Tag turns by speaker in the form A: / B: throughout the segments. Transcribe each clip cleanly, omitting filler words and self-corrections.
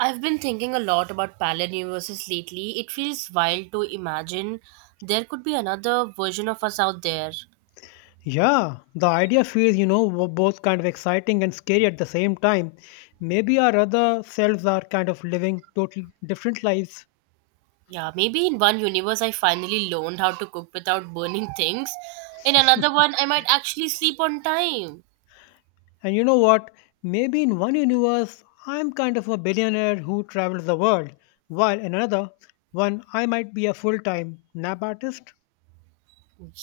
A: I've been thinking a lot about parallel universes lately. It feels wild to imagine there could be another version of us out there.
B: Yeah, the idea feels, w- both kind of exciting and scary at the same time. Maybe our other selves are kind of living totally different lives.
A: Yeah, maybe in one universe I finally learned how to cook without burning things. In another one, I might actually sleep on time.
B: And you know what? Maybe in one universe, I'm kind of a billionaire who travels the world, while in another one, I might be a full time nap artist.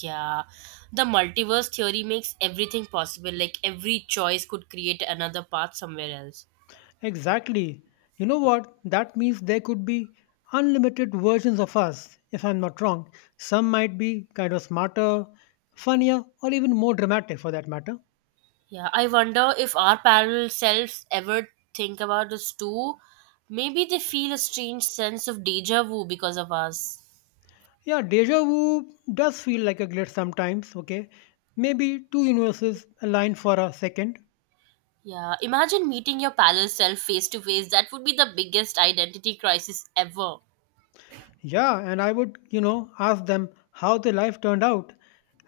A: Yeah, the multiverse theory makes everything possible. Like every choice could create another path somewhere else.
B: Exactly. You know what? That means there could be unlimited versions of us, if I'm not wrong. Some might be kind of smarter, funnier, or even more dramatic for that matter.
A: Yeah, I wonder if our parallel selves ever think about us too. Maybe they feel a strange sense of deja vu because of us.
B: Yeah, deja vu does feel like a glitch sometimes, okay? Maybe two universes align for a second.
A: Yeah, imagine meeting your parallel self face to face. That would be the biggest identity crisis ever.
B: Yeah, and I would, ask them how their life turned out.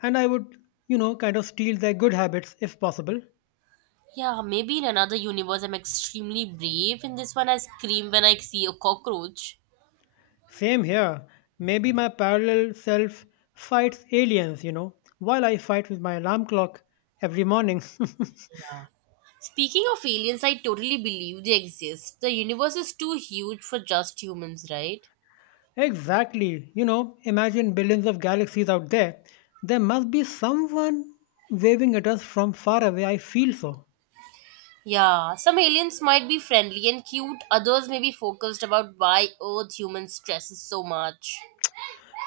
B: And I would, kind of steal their good habits if possible.
A: Yeah, maybe in another universe I'm extremely brave. In this one, I scream when I see a cockroach.
B: Same here. Maybe my parallel self fights aliens, while I fight with my alarm clock every morning.
A: Yeah. Speaking of aliens, I totally believe they exist. The universe is too huge for just humans, right?
B: Exactly. You know, imagine billions of galaxies out there. There must be someone waving at us from far away. I feel so.
A: Yeah, some aliens might be friendly and cute, others may be focused about why Earth humans stresses so much.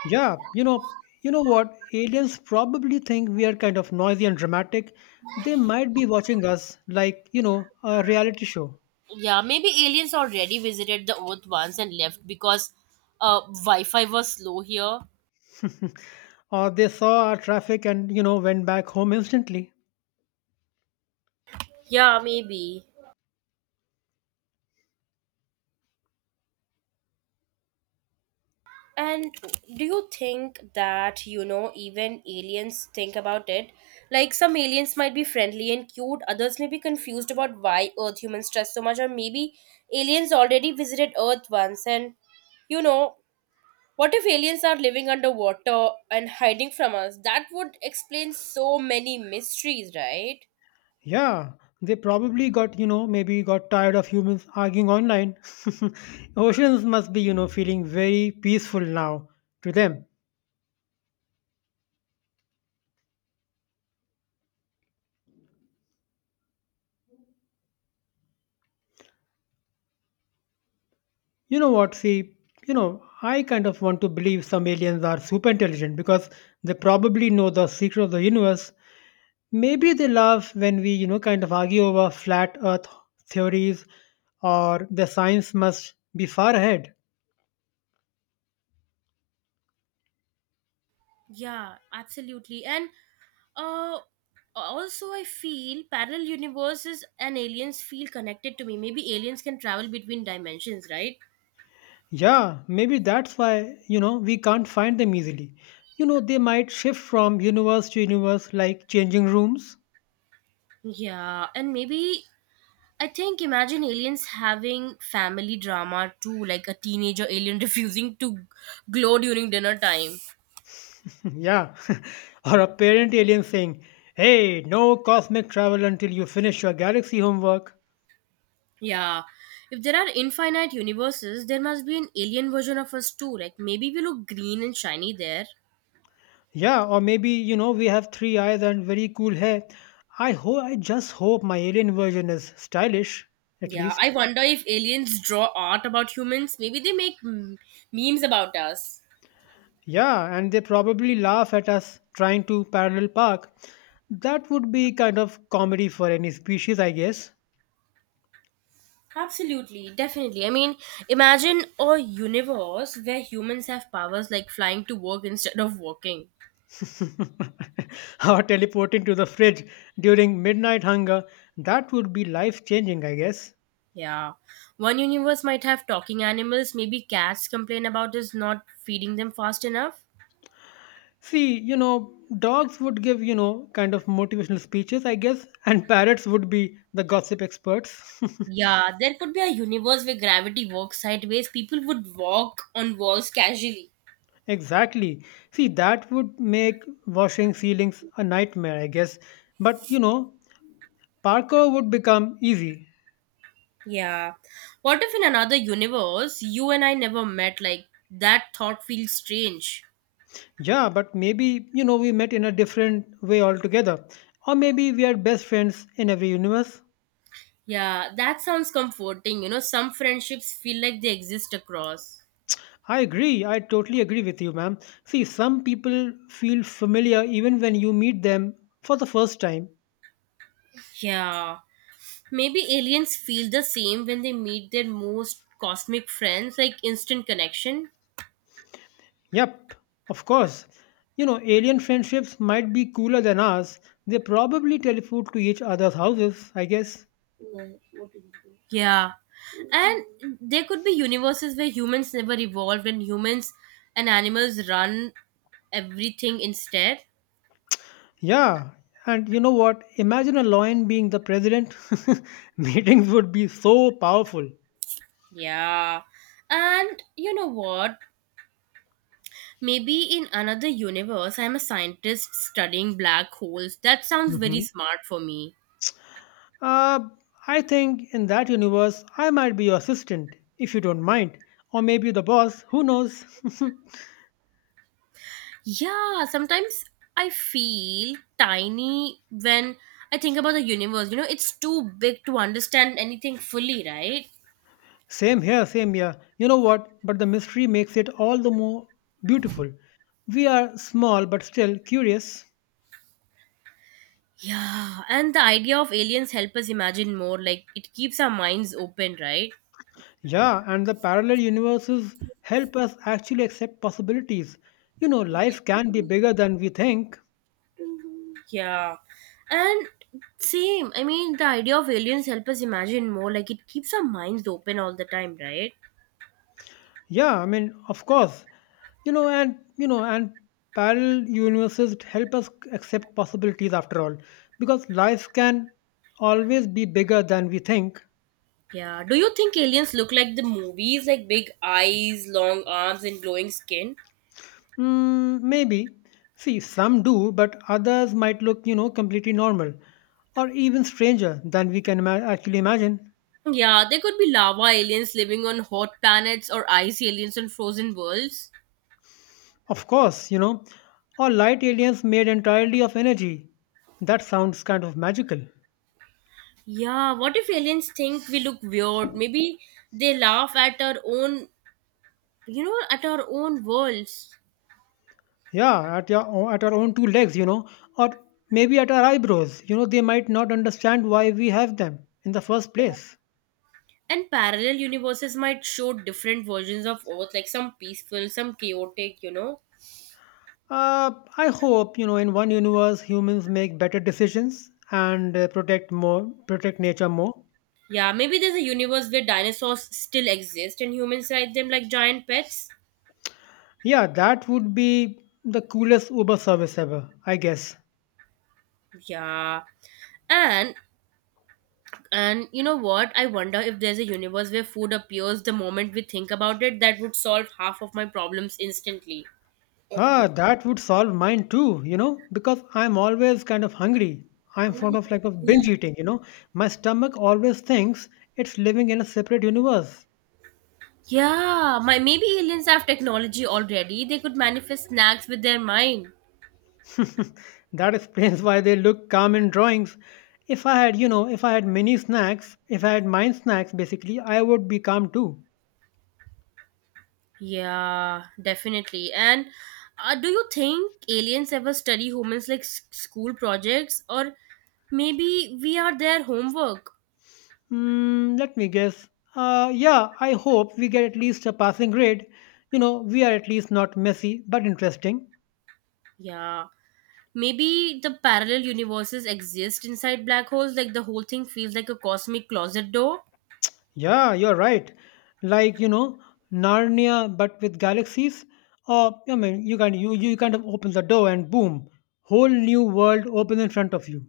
B: Yeah, you know what? Aliens probably think we are kind of noisy and dramatic. They might be watching us like, a reality show.
A: Yeah, maybe aliens already visited the Earth once and left because Wi Fi was slow here.
B: Or they saw our traffic and, went back home instantly.
A: Yeah, maybe. And do you think that, you know, even aliens think about it? Like, some aliens might be friendly and cute, others may be confused about why Earth humans stress so much, or maybe aliens already visited Earth once and, you know, what if aliens are living underwater and hiding from us? That would explain so many mysteries, right?
B: Yeah, they probably got, maybe got tired of humans arguing online. Oceans must be, feeling very peaceful now to them. You know what, see, I kind of want to believe some aliens are super intelligent because they probably know the secret of the universe. Maybe they laugh when we, kind of argue over flat earth theories or the science must be far ahead.
A: Yeah, absolutely. And uh also I feel parallel universes and aliens feel connected to me. Maybe aliens can travel between dimensions, right?
B: Yeah, maybe that's why, we can't find them easily. You know, they might shift from universe to universe like changing rooms.
A: Yeah, and maybe I think imagine aliens having family drama too, like a teenager alien refusing to glow during dinner time.
B: yeah. or a parent alien saying, hey, no cosmic travel until you finish your galaxy homework.
A: Yeah. If there are infinite universes, there must be an alien version of us too. Like maybe we look green and shiny there.
B: Yeah, or maybe, we have three eyes and very cool hair. I just hope my alien version is stylish, at
A: Yeah, I
B: least.
A: wonder if aliens draw art about humans. Maybe they make memes about us.
B: Yeah, and they probably laugh at us trying to parallel park. That would be kind of comedy for any species, I guess.
A: Absolutely, definitely. I mean, imagine a universe where humans have powers like flying to work instead of walking.
B: or teleporting to the fridge during midnight hunger. That would be life changing, I guess.
A: Yeah. One universe might have talking animals. Maybe cats complain about us not feeding them fast enough.
B: See, dogs would give, kind of motivational speeches, I guess, and parrots would be the gossip experts.
A: Yeah, there could be a universe where gravity works sideways. People would walk on walls casually.
B: exactly. See, that would make washing ceilings a nightmare, I guess. But, you know, parkour would become easy.
A: Yeah. What if in another universe you and I never met? Like, that thought feels strange.
B: Yeah, but maybe, we met in a different way altogether. Or maybe we are best friends in every universe.
A: Yeah, that sounds comforting. You know, some friendships feel like they exist across.
B: I agree. I totally agree with you, ma'am. See, some people feel familiar even when you meet them for the first time.
A: Yeah. Maybe aliens feel the same when they meet their most cosmic friends, like instant connection.
B: Yep, of course. You know, alien friendships might be cooler than ours. They probably teleport to each other's houses, I guess.
A: Yeah. And there could be universes where humans never evolved and humans and animals run everything instead.
B: Yeah, and you know what? Imagine a lion being the president. Meetings would be so powerful.
A: Yeah. And you know what? Maybe in another universe, I'm a scientist studying black holes. That sounds very
B: Mhm.
A: smart for me.
B: Uh, I think in that universe, I might be your assistant, if you don't mind. Or maybe the boss, who knows?
A: Yeah, sometimes I feel tiny when I think about the universe. You know, it's too big to understand anything fully, right?
B: Same here. You know what? But the mystery makes it all the more beautiful. We are small but still curious.
A: Yeah, and the idea of aliens help us imagine more. Like it keeps our minds open, right?
B: Yeah, and the parallel universes help us actually accept possibilities. You know, life can be bigger than we think.
A: Yeah, and same. I mean, the idea of aliens help us imagine more. Like it keeps our minds open all the time, right?
B: Yeah, I mean, of course, and parallel universes help us accept possibilities after all, because life can always be bigger than we think.
A: Yeah. Do you think aliens look like the movies, like big eyes, long arms, and glowing skin?
B: Mm, maybe. See, some do, but others might look, completely normal or even stranger than we can actually imagine.
A: Yeah, they could be lava aliens living on hot planets or ice aliens on frozen worlds.
B: Of course, or light aliens made entirely of energy. That sounds kind of magical.
A: Yeah, what if aliens think we look weird? Maybe they laugh at our own you know, at our own worlds.
B: Yeah, at our own two legs, or maybe at our eyebrows. You know, they might not understand why we have them in the first place.
A: And parallel universes might show different versions of Earth, like some peaceful, some chaotic, you know.
B: I hope you know, in one universe, humans make better decisions and protect nature more.
A: Yeah, maybe there's a universe where dinosaurs still exist and humans ride them like giant pets.
B: Yeah, that would be the coolest Uber service ever, I guess.
A: Yeah. And and you know what? I wonder if there's a universe where food appears the moment we think about it, that would solve half of my problems instantly.
B: Ah, that would solve mine too, because I'm always kind of hungry. I'm fond of
A: Yeah.
B: binge eating, you know. My stomach always thinks it's living in a separate universe.
A: Yeah, my maybe aliens have technology already. They could manifest snacks with their mind.
B: That explains why they look calm in drawings. If I had, you know, if I had mini snacks, if I had mind snacks basically, I would be calm too.
A: Yeah, definitely. And do you think aliens ever study humans like school projects or maybe we are their homework?
B: Hmm, let me guess. Yeah, I hope we get at least a passing grade. You know, we are at least not messy, but interesting.
A: Yeah. Maybe the parallel universes exist inside black holes like the whole thing feels like a cosmic closet door?
B: Yeah, you're right. Like, Narnia but with galaxies. Or, I mean, you can you you kind of open the door and boom, whole new world opens in front of you.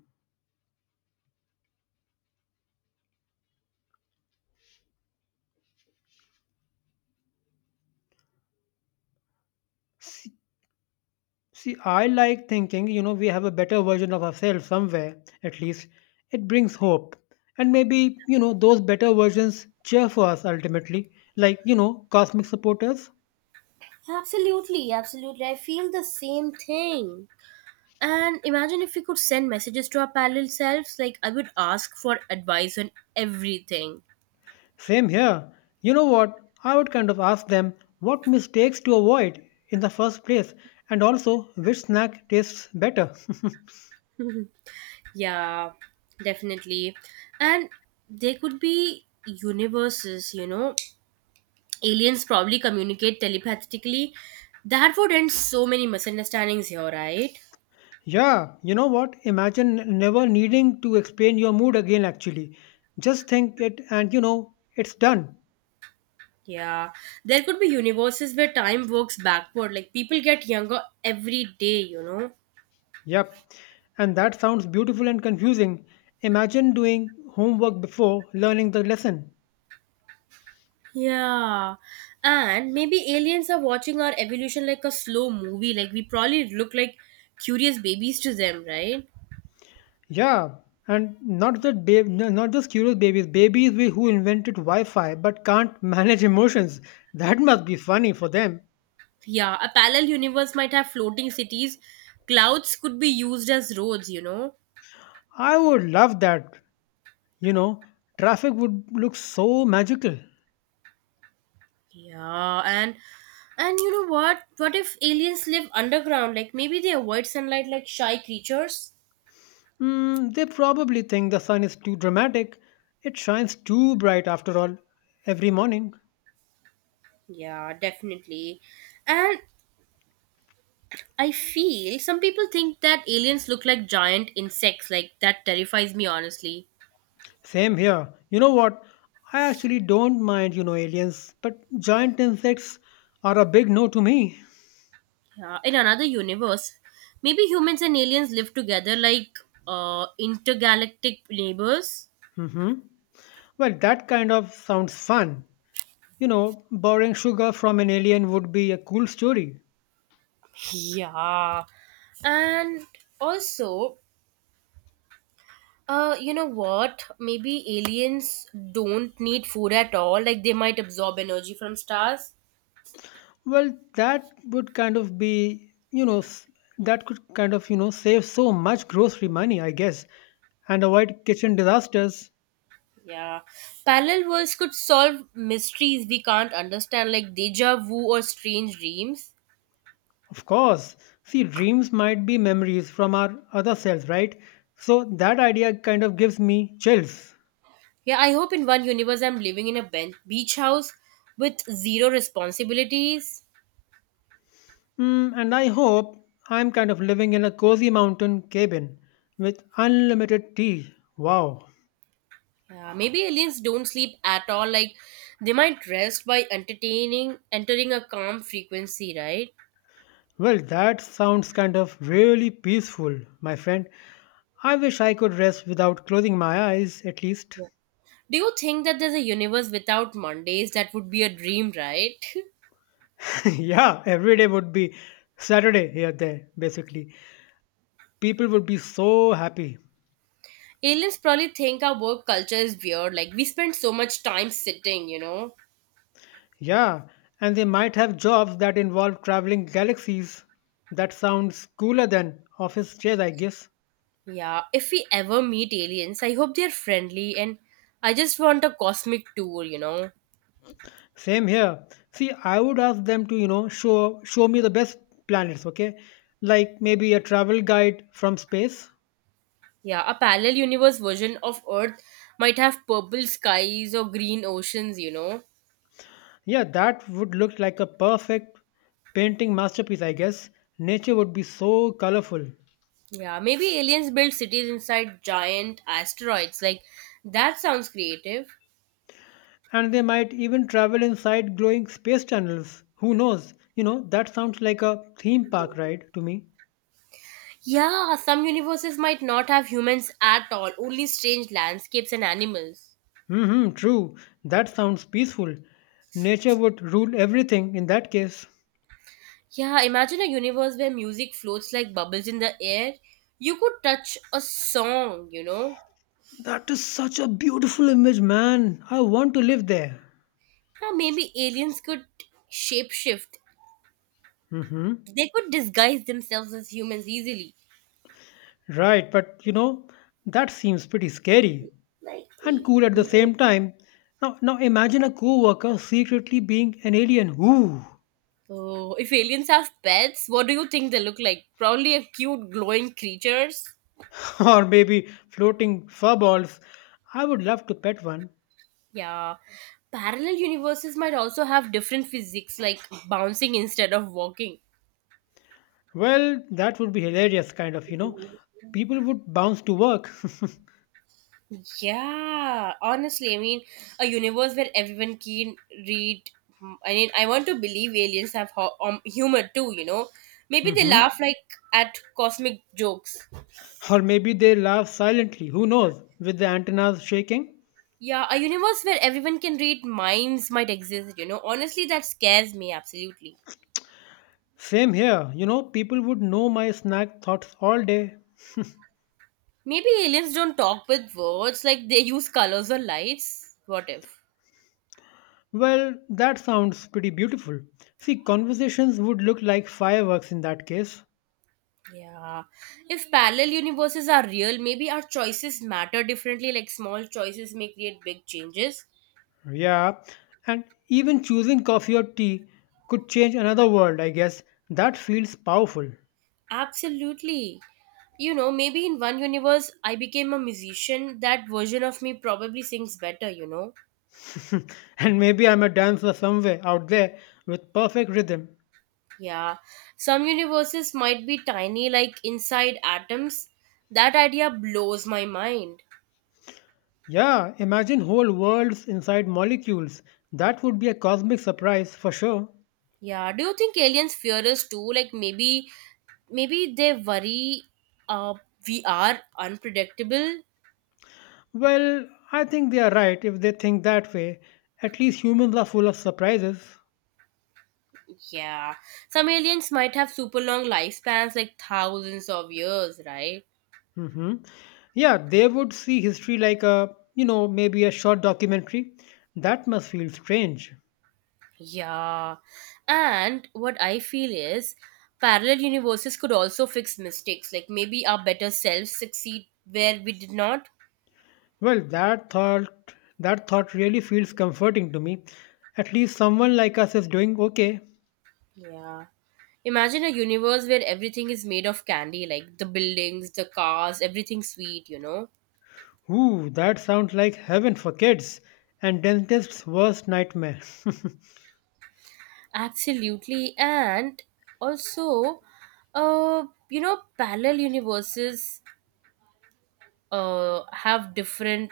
B: See, I like thinking, we have a better version of ourselves somewhere, at least. It brings hope. And maybe, those better versions cheer for us ultimately, like, cosmic supporters.
A: Absolutely, absolutely. I feel the same thing. And imagine if we could send messages to our parallel selves like I would ask for advice on everything.
B: Same here. You know what? I would kind of ask them what mistakes to avoid in the first place, and also which snack tastes better.
A: Yeah, definitely. And there could be universes, you know. Aliens probably communicate telepathically. That would end so many misunderstandings here, right?
B: yeah, you know what? Imagine never needing to explain your mood again, actually. Just think it, and you know, it's done.
A: Yeah. There could be universes where time works backward. Like people get younger every day, you know.
B: Yep, and that sounds beautiful and confusing. Imagine doing homework before learning the lesson.
A: Yeah. And maybe aliens are watching our evolution like a slow movie. Like we probably look like curious babies to them, right?
B: Yeah, and not just curious babies, who invented Wi-Fi but can't manage emotions. That must be funny for them.
A: Yeah, a parallel universe might have floating cities. Clouds could be used as roads, you know.
B: I would love that. You know, traffic would look so magical.
A: Yeah, and you know what? What if aliens live underground? Like maybe they avoid sunlight like shy creatures?
B: Mm, they probably think the sun is too dramatic. It shines too bright after all, every morning.
A: Yeah, definitely. And I feel some people think that aliens look like giant insects. Like that terrifies me honestly.
B: Same here. You know what? I actually don't mind, aliens, but giant insects are a big no to me.
A: Yeah, in another universe, maybe humans and aliens live together like intergalactic neighbors.
B: Hmm Well, that kind of sounds fun. You know, borrowing sugar from an alien would be a cool story.
A: Yeah. And also, you know what? Maybe aliens don't need food at all. Like they might absorb energy from stars.
B: Well, that would kind of be, that could kind of, save so much grocery money, I guess, and avoid kitchen disasters.
A: Yeah. Parallel worlds could solve mysteries we can't understand, like deja vu or strange dreams.
B: Of course. See, dreams might be memories from our other selves, right? So that idea kind of gives me chills.
A: Yeah, I hope in one universe I'm living in a beach house with zero responsibilities.
B: Mm, and I hope I'm kind of living in a cozy mountain cabin with unlimited tea. Wow.
A: Yeah, maybe aliens don't sleep at all. Like they might rest by entering a calm frequency, right?
B: Well, that sounds kind of really peaceful, my friend. I wish I could rest without closing my eyes, at least.
A: Yeah. Do you think that there's a universe without Mondays? That would be a dream, right?
B: yeah, every day would be Saturday here, there, basically. People would be so happy.
A: Aliens probably think our work culture is weird. Like, we spend so much time sitting, you know?
B: Yeah, and they might have jobs that involve traveling galaxies. That sounds cooler than office chairs, I guess.
A: Yeah. If we ever meet aliens, I hope they're friendly and I just want a cosmic tour, you know?
B: Same here. See, I would ask them to, show me the best planets, okay? Like maybe a travel guide from space.
A: Yeah. A parallel universe version of Earth might have purple skies or green oceans, you know?
B: Yeah, that would look like a perfect painting masterpiece, I guess. Nature would be so colorful.
A: Yeah. Maybe aliens build cities inside giant asteroids. Like, that sounds creative.
B: And they might even travel inside glowing space tunnels. Who knows? You know, that sounds like a theme park ride to me.
A: Yeah, some universes might not have humans at all, only strange landscapes and animals.
B: Hmm true. That sounds peaceful. Nature would rule everything in that case.
A: Yeah, imagine a universe where music floats like bubbles in the air. You could touch a song, you know?
B: That is such a beautiful image, man. I want to live there.
A: Huh, maybe aliens could shapeshift.
B: Hmm
A: They could disguise themselves as humans easily.
B: Right, but you know, that seems pretty scary and cool at the same time. Now imagine a coworker secretly being an alien. Ooh,
A: Oh, if aliens have pets, what do you think they look like? Probably a cute glowing creatures.
B: or maybe floating fur balls. I would love to pet one.
A: Yeah. Parallel universes might also have different physics like bouncing instead of walking.
B: Well, that would be hilarious, kind of, you know. People would bounce to work.
A: Yeah, honestly, I mean, a universe where everyone can read. I mean, I want to believe aliens have humor too, you know? Maybe they
B: hmm
A: laugh like at cosmic jokes.
B: Or maybe they laugh silently, who knows, with the antennas shaking.
A: Yeah, a universe where everyone can read minds might exist, you know? Honestly, that scares me absolutely.
B: Same here, people would know my snack thoughts all day.
A: Maybe aliens don't talk with words, like they use colors or lights. What if?
B: Well, that sounds pretty beautiful. See, conversations would look like fireworks in that case.
A: Yeah. If parallel universes are real, maybe our choices matter differently, like small choices may create big changes.
B: Yeah, and even choosing coffee or tea could change another world, I guess. That feels powerful.
A: Absolutely. You know, maybe in one universe I became a musician, that version of me probably sings better, you know?
B: And maybe I'm a dancer somewhere out there with perfect rhythm.
A: Yeah. Some universes might be tiny, like inside atoms. That idea blows my mind.
B: Yeah, imagine whole worlds inside molecules. That would be a cosmic surprise for sure.
A: Yeah. Do you think aliens fear us too? Like maybe they worry uh we are unpredictable.
B: Well, I think they are right if they think that way. At least humans are full of surprises.
A: Yeah. Some aliens might have super long lifespans, like thousands of years, right?
B: Hmm Yeah, they would see history like a, maybe a short documentary. That must feel strange.
A: Yeah. And what I feel is parallel universes could also fix mistakes. Like maybe our better selves succeed where we did not.
B: Well, that thought really feels comforting to me. At least someone like us is doing okay.
A: Yeah. Imagine a universe where everything is made of candy, like the buildings, the cars, everything sweet, you know?
B: Ooh, that sounds like heaven for kids and dentist's worst nightmare.
A: Absolutely. And also, you know, parallel universes have different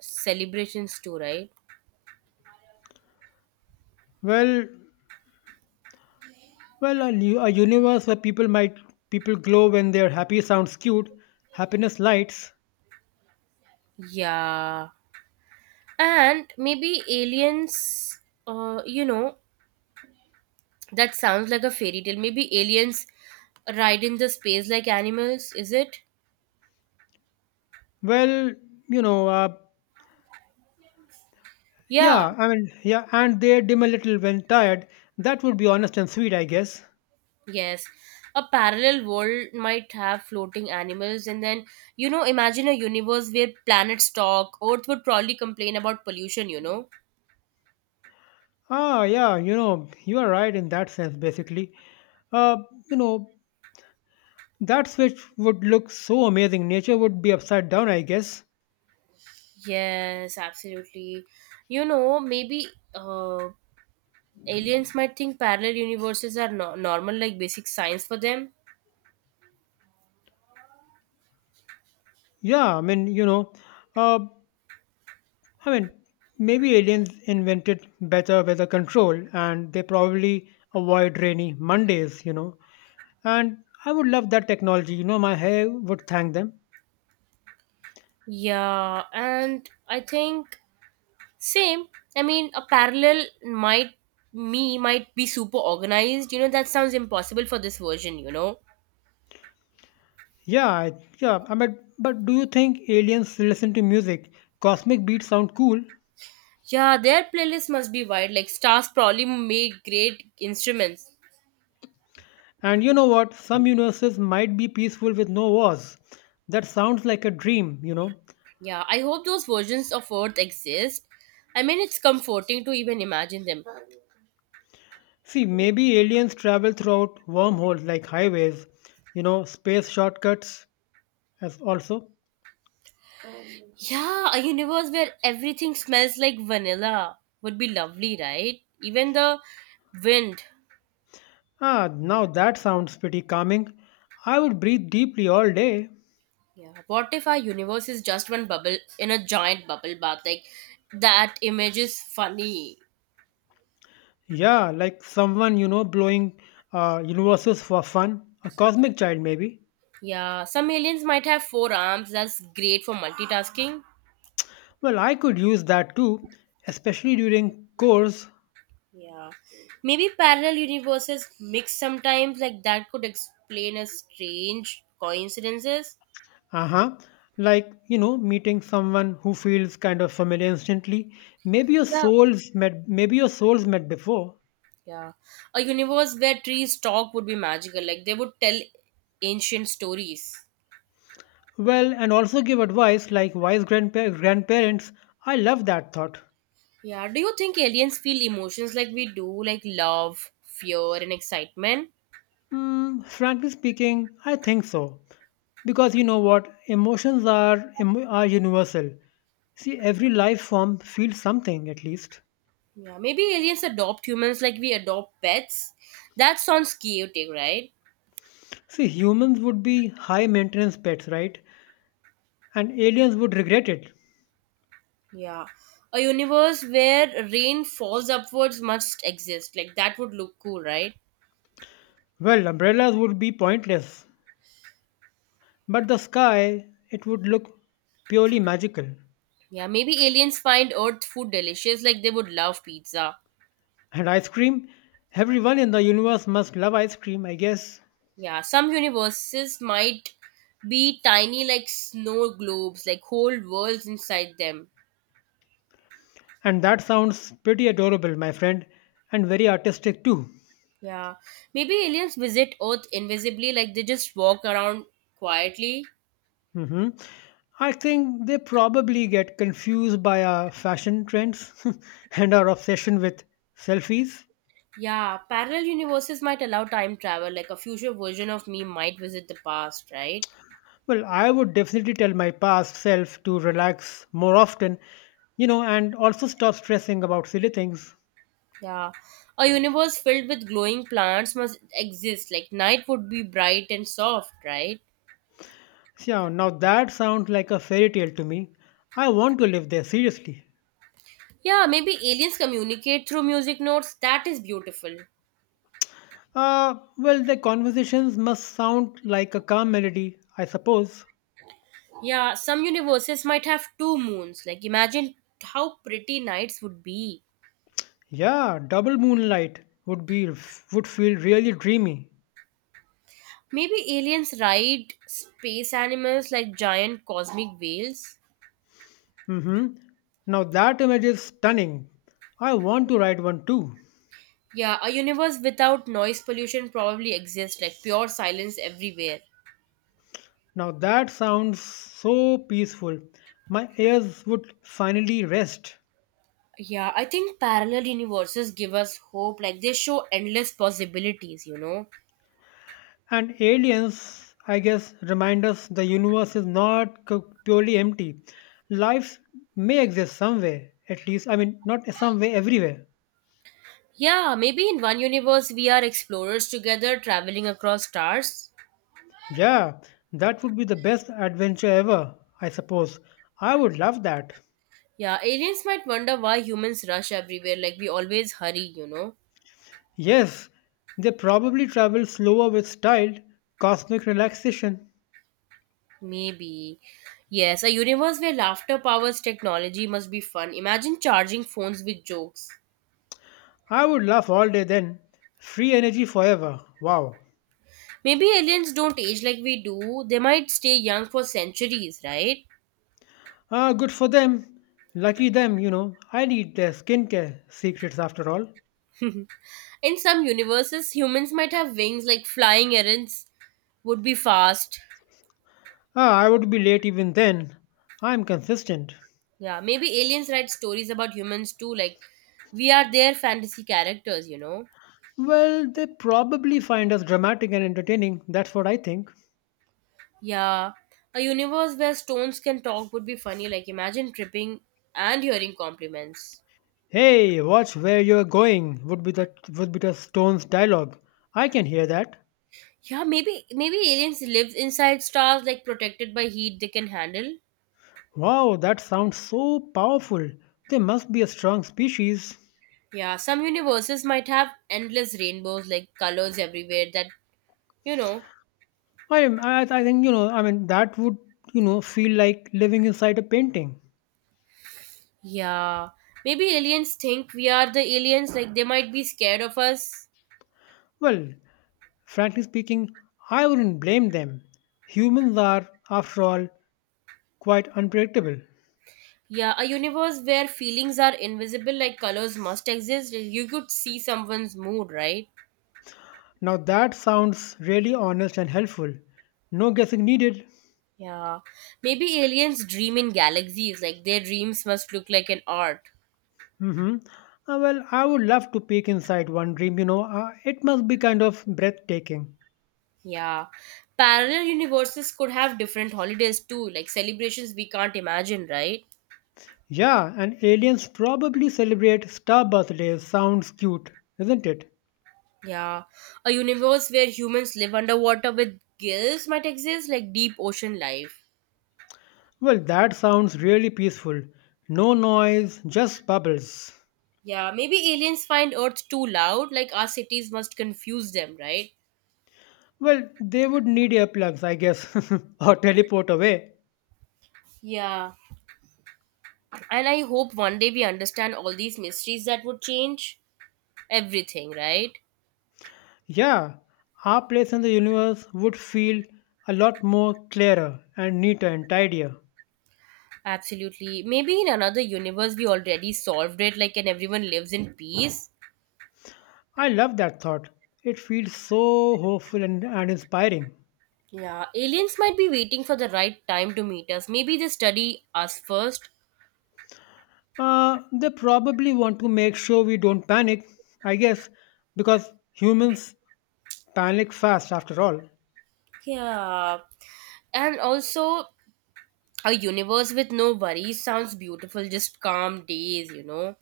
A: celebrations too, right?
B: well, well, a universe where people glow when they're happy sounds cute. Happiness lights.
A: Yeah. And maybe aliens you know, that sounds like a fairy tale, maybe aliens ride in the space like animals, is it?
B: Well, you know, uh,
A: Yeah.
B: yeah, I mean, yeah, and they dim a little when tired. That would be honest and sweet, I guess.
A: Yes, a parallel world might have floating animals. And then, you know, imagine a universe where planets talk, earth would probably complain about pollution, you know.
B: Ah, yeah, you are right in that sense, basically. Uh, you know, that switch would look so amazing. Nature would be upside down, I guess.
A: Yes, absolutely. You know, maybe uh, aliens might think parallel universes are normal, like basic science for them.
B: Yeah, uh, I mean, maybe aliens invented better weather control and they probably avoid rainy Mondays, you know. And I would love that technology, you know, my hair would thank them.
A: Yeah, and I think same. I mean, a parallel might me might be super organized. You know, that sounds impossible for this version. You know.
B: Yeah, I mean, but do you think aliens listen to music? Cosmic beats sound cool.
A: Yeah, their playlist must be wide. Like stars probably made great instruments.
B: And you know what? Some universes might be peaceful with no wars. That sounds like a dream, you know.
A: Yeah, I hope those versions of Earth exist. I mean, it's comforting to even imagine them.
B: See, maybe aliens travel throughout wormholes like highways, you know, space shortcuts as also.
A: Yeah, a universe where everything smells like vanilla would be lovely, right? Even the wind.
B: Ah, now that sounds pretty calming. I would breathe deeply all day.
A: Yeah. What if our universe is just one bubble in a giant bubble bath? Like that image is funny.
B: Yeah, like someone, you know, blowing universes for fun, a cosmic child maybe.
A: Yeah. Some aliens might have four arms. That's great for multitasking.
B: Well, I could use that too, especially during course.
A: Yeah. Maybe parallel universes mix sometimes. Like that could explain a strange coincidences.
B: Uh huh. Like, you know, meeting someone who feels kind of familiar instantly. Maybe your
A: Yeah.
B: souls met, maybe your souls met before.
A: Yeah. A universe where trees talk would be magical. Like they would tell ancient stories.
B: Well, and also give advice like wise grandparents. I love that thought.
A: Yeah. Do you think aliens feel emotions like we do? Like love, fear, and excitement?
B: Hmm, frankly speaking, I think so. Because you know what? Emotions are universal. See, every life form feels something at least.
A: Yeah, maybe aliens adopt humans like we adopt pets. That sounds chaotic, right?
B: See, humans would be high maintenance pets, right? And aliens would regret it.
A: Yeah. A universe where rain falls upwards must exist. Like that would look cool, right?
B: Well, umbrellas would be pointless, but the sky, it would look purely magical.
A: Yeah, maybe aliens find earth food delicious like they would love pizza.
B: And ice cream? Everyone in the universe must love ice cream, I guess.
A: Yeah, some universes might be tiny like snow globes, like whole worlds inside them.
B: And that sounds pretty adorable, my friend, and very artistic too.
A: Yeah. Maybe aliens visit earth invisibly like they just walk around quietly.
B: Hmm. I think they probably get confused by our fashion trends and our obsession with selfies.
A: Yeah, parallel universes might allow time travel, like a future version of me might visit the past, right?
B: Well, I would definitely tell my past self to relax more often, you know, and also stop stressing about silly things.
A: Yeah. A universe filled with glowing plants must exist, like night would be bright and soft, right?
B: Yeah, now that sounds like a fairy tale to me. I want to live there, seriously.
A: Yeah, maybe aliens communicate through music notes. That is beautiful.
B: Well, the conversations must sound like a calm melody, I suppose.
A: Yeah, some universes might have two moons. Like, imagine how pretty nights would be.
B: Yeah, double moonlight would feel really dreamy.
A: Maybe aliens ride space animals like giant cosmic whales.
B: Hmm. Now that image is stunning. I want to write one too.
A: Yeah, a universe without noise pollution probably exists, like pure silence everywhere.
B: Now that sounds so peaceful. My ears would finally rest.
A: Yeah, I think parallel universes give us hope, like they show endless possibilities, you know.
B: And aliens, I guess, remind us the universe is not purely empty. Life may exist somewhere, at least. I mean, not somewhere, everywhere.
A: Yeah, maybe in one universe we are explorers together traveling across stars.
B: Yeah, that would be the best adventure ever, I suppose. I would love that.
A: Yeah, aliens might wonder why humans rush everywhere, like we always hurry, you know.
B: Yes, they probably travel slower with styled cosmic relaxation.
A: Maybe. Yes, a universe where laughter powers technology must be fun. Imagine charging phones with jokes.
B: I would laugh all day then. Free energy forever. Wow.
A: Maybe aliens don't age like we do. They might stay young for centuries, right?
B: Ah, good for them. Lucky them, you know. I need their skincare secrets after all.
A: In some universes, humans might have wings like flying errands would be fast.
B: Ah, I would be late even then. I'm consistent.
A: Yeah, maybe aliens write stories about humans too, like we are their fantasy characters, you know?
B: Well, they probably find us dramatic and entertaining. That's what I think.
A: Yeah. A universe where stones can talk would be funny, like imagine tripping and hearing compliments.
B: "Hey, watch where you're going" would be the Stones' dialogue. I can hear that.
A: Yeah, maybe aliens live inside stars like protected by heat they can handle.
B: Wow, that sounds so powerful. They must be a strong species.
A: Yeah, some universes might have endless rainbows, like colors everywhere that, you know,
B: I, am I think you know. I mean, that would you know feel like living inside a painting.
A: yeah. Maybe aliens think we are the aliens, like they might be scared of us.
B: Well, frankly speaking, I wouldn't blame them. Humans are, after all, quite unpredictable.
A: Yeah, a universe where feelings are invisible, like colors must exist. You could see someone's mood, right?
B: Now that sounds really honest and helpful. No guessing needed.
A: Yeah. Maybe aliens dream in galaxies, like their dreams must look like an art.
B: Hmm. Well, I would love to peek inside one dream. It must be kind of breathtaking.
A: Yeah. Parallel universes could have different holidays too, like celebrations we can't imagine, right?
B: Yeah, and aliens probably celebrate star birthdays. Sounds cute, isn't it?
A: Yeah, a universe where humans live underwater with gills might exist, like deep ocean life.
B: Well, that sounds really peaceful. No noise, just bubbles.
A: Yeah, maybe aliens find Earth too loud, like our cities must confuse them, right?
B: Well, they would need earplugs, I guess, or teleport away.
A: Yeah, and I hope one day we understand all these mysteries that would change everything, right?
B: Yeah, our place in the universe would feel a lot more clearer and neater and tidier.
A: Absolutely. Maybe in another universe we already solved it, like, and everyone lives in peace.
B: I love that thought. It feels so hopeful and inspiring.
A: Yeah, aliens might be waiting for the right time to meet us. Maybe they study us first.
B: They probably want to make sure we don't panic, I guess, because humans panic fast after all.
A: Yeah, and also a universe with no worries sounds beautiful, just calm days, you know.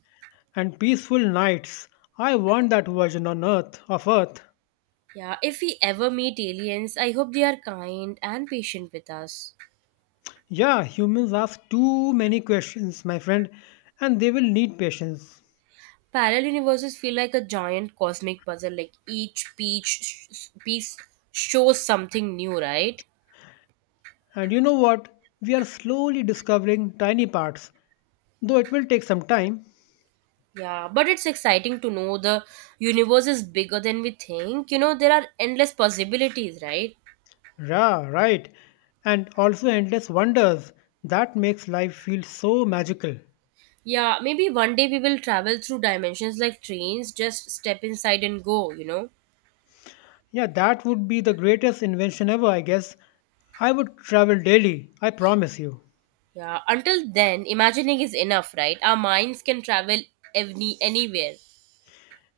B: And peaceful nights. I want that version on Earth of Earth.
A: Yeah, if we ever meet aliens, I hope they are kind and patient with us.
B: Yeah, humans ask too many questions, my friend, and they will need patience.
A: Parallel universes feel like a giant cosmic puzzle, like each piece, piece shows something new, right?
B: And you know what? We are slowly discovering tiny parts, though it will take some time.
A: Yeah, but it's exciting to know the universe is bigger than we think. You know, there are endless possibilities, right?
B: Ra, right. And also endless wonders. That makes life feel so magical.
A: Yeah, maybe one day we will travel through dimensions like trains, just step inside and go, you know?
B: Yeah, that would be the greatest invention ever, I guess. I would travel daily, I promise you.
A: Yeah, until then, imagining is enough, right? Our minds can travel anywhere.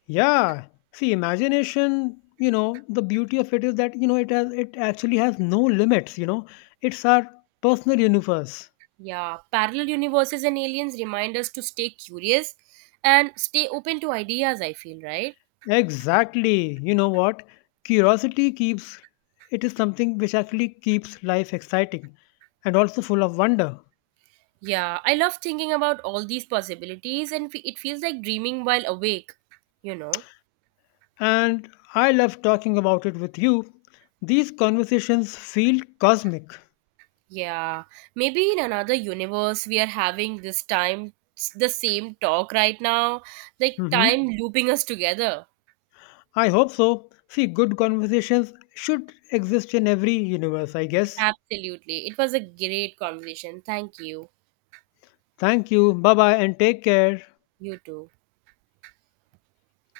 B: Yeah. See, imagination, you know, the beauty of it is that it actually has no limits, you know. It's our personal universe.
A: Yeah, parallel universes and aliens remind us to stay curious and stay open to ideas, I feel, right?
B: Exactly. You know what? Curiosity keeps it is something which actually keeps life exciting and also full of wonder.
A: Yeah, I love thinking about all these possibilities and it feels like dreaming while awake, you know?
B: And I love talking about it with you. These conversations feel cosmic.
A: Yeah, maybe in another universe we are having this time the same talk right now, like
B: Hmm.
A: time looping us together.
B: I hope so. See, good conversations should exist in every universe, I guess.
A: Absolutely. It was a great conversation. Thank you.
B: Thank you. Bye bye and take care.
A: You too.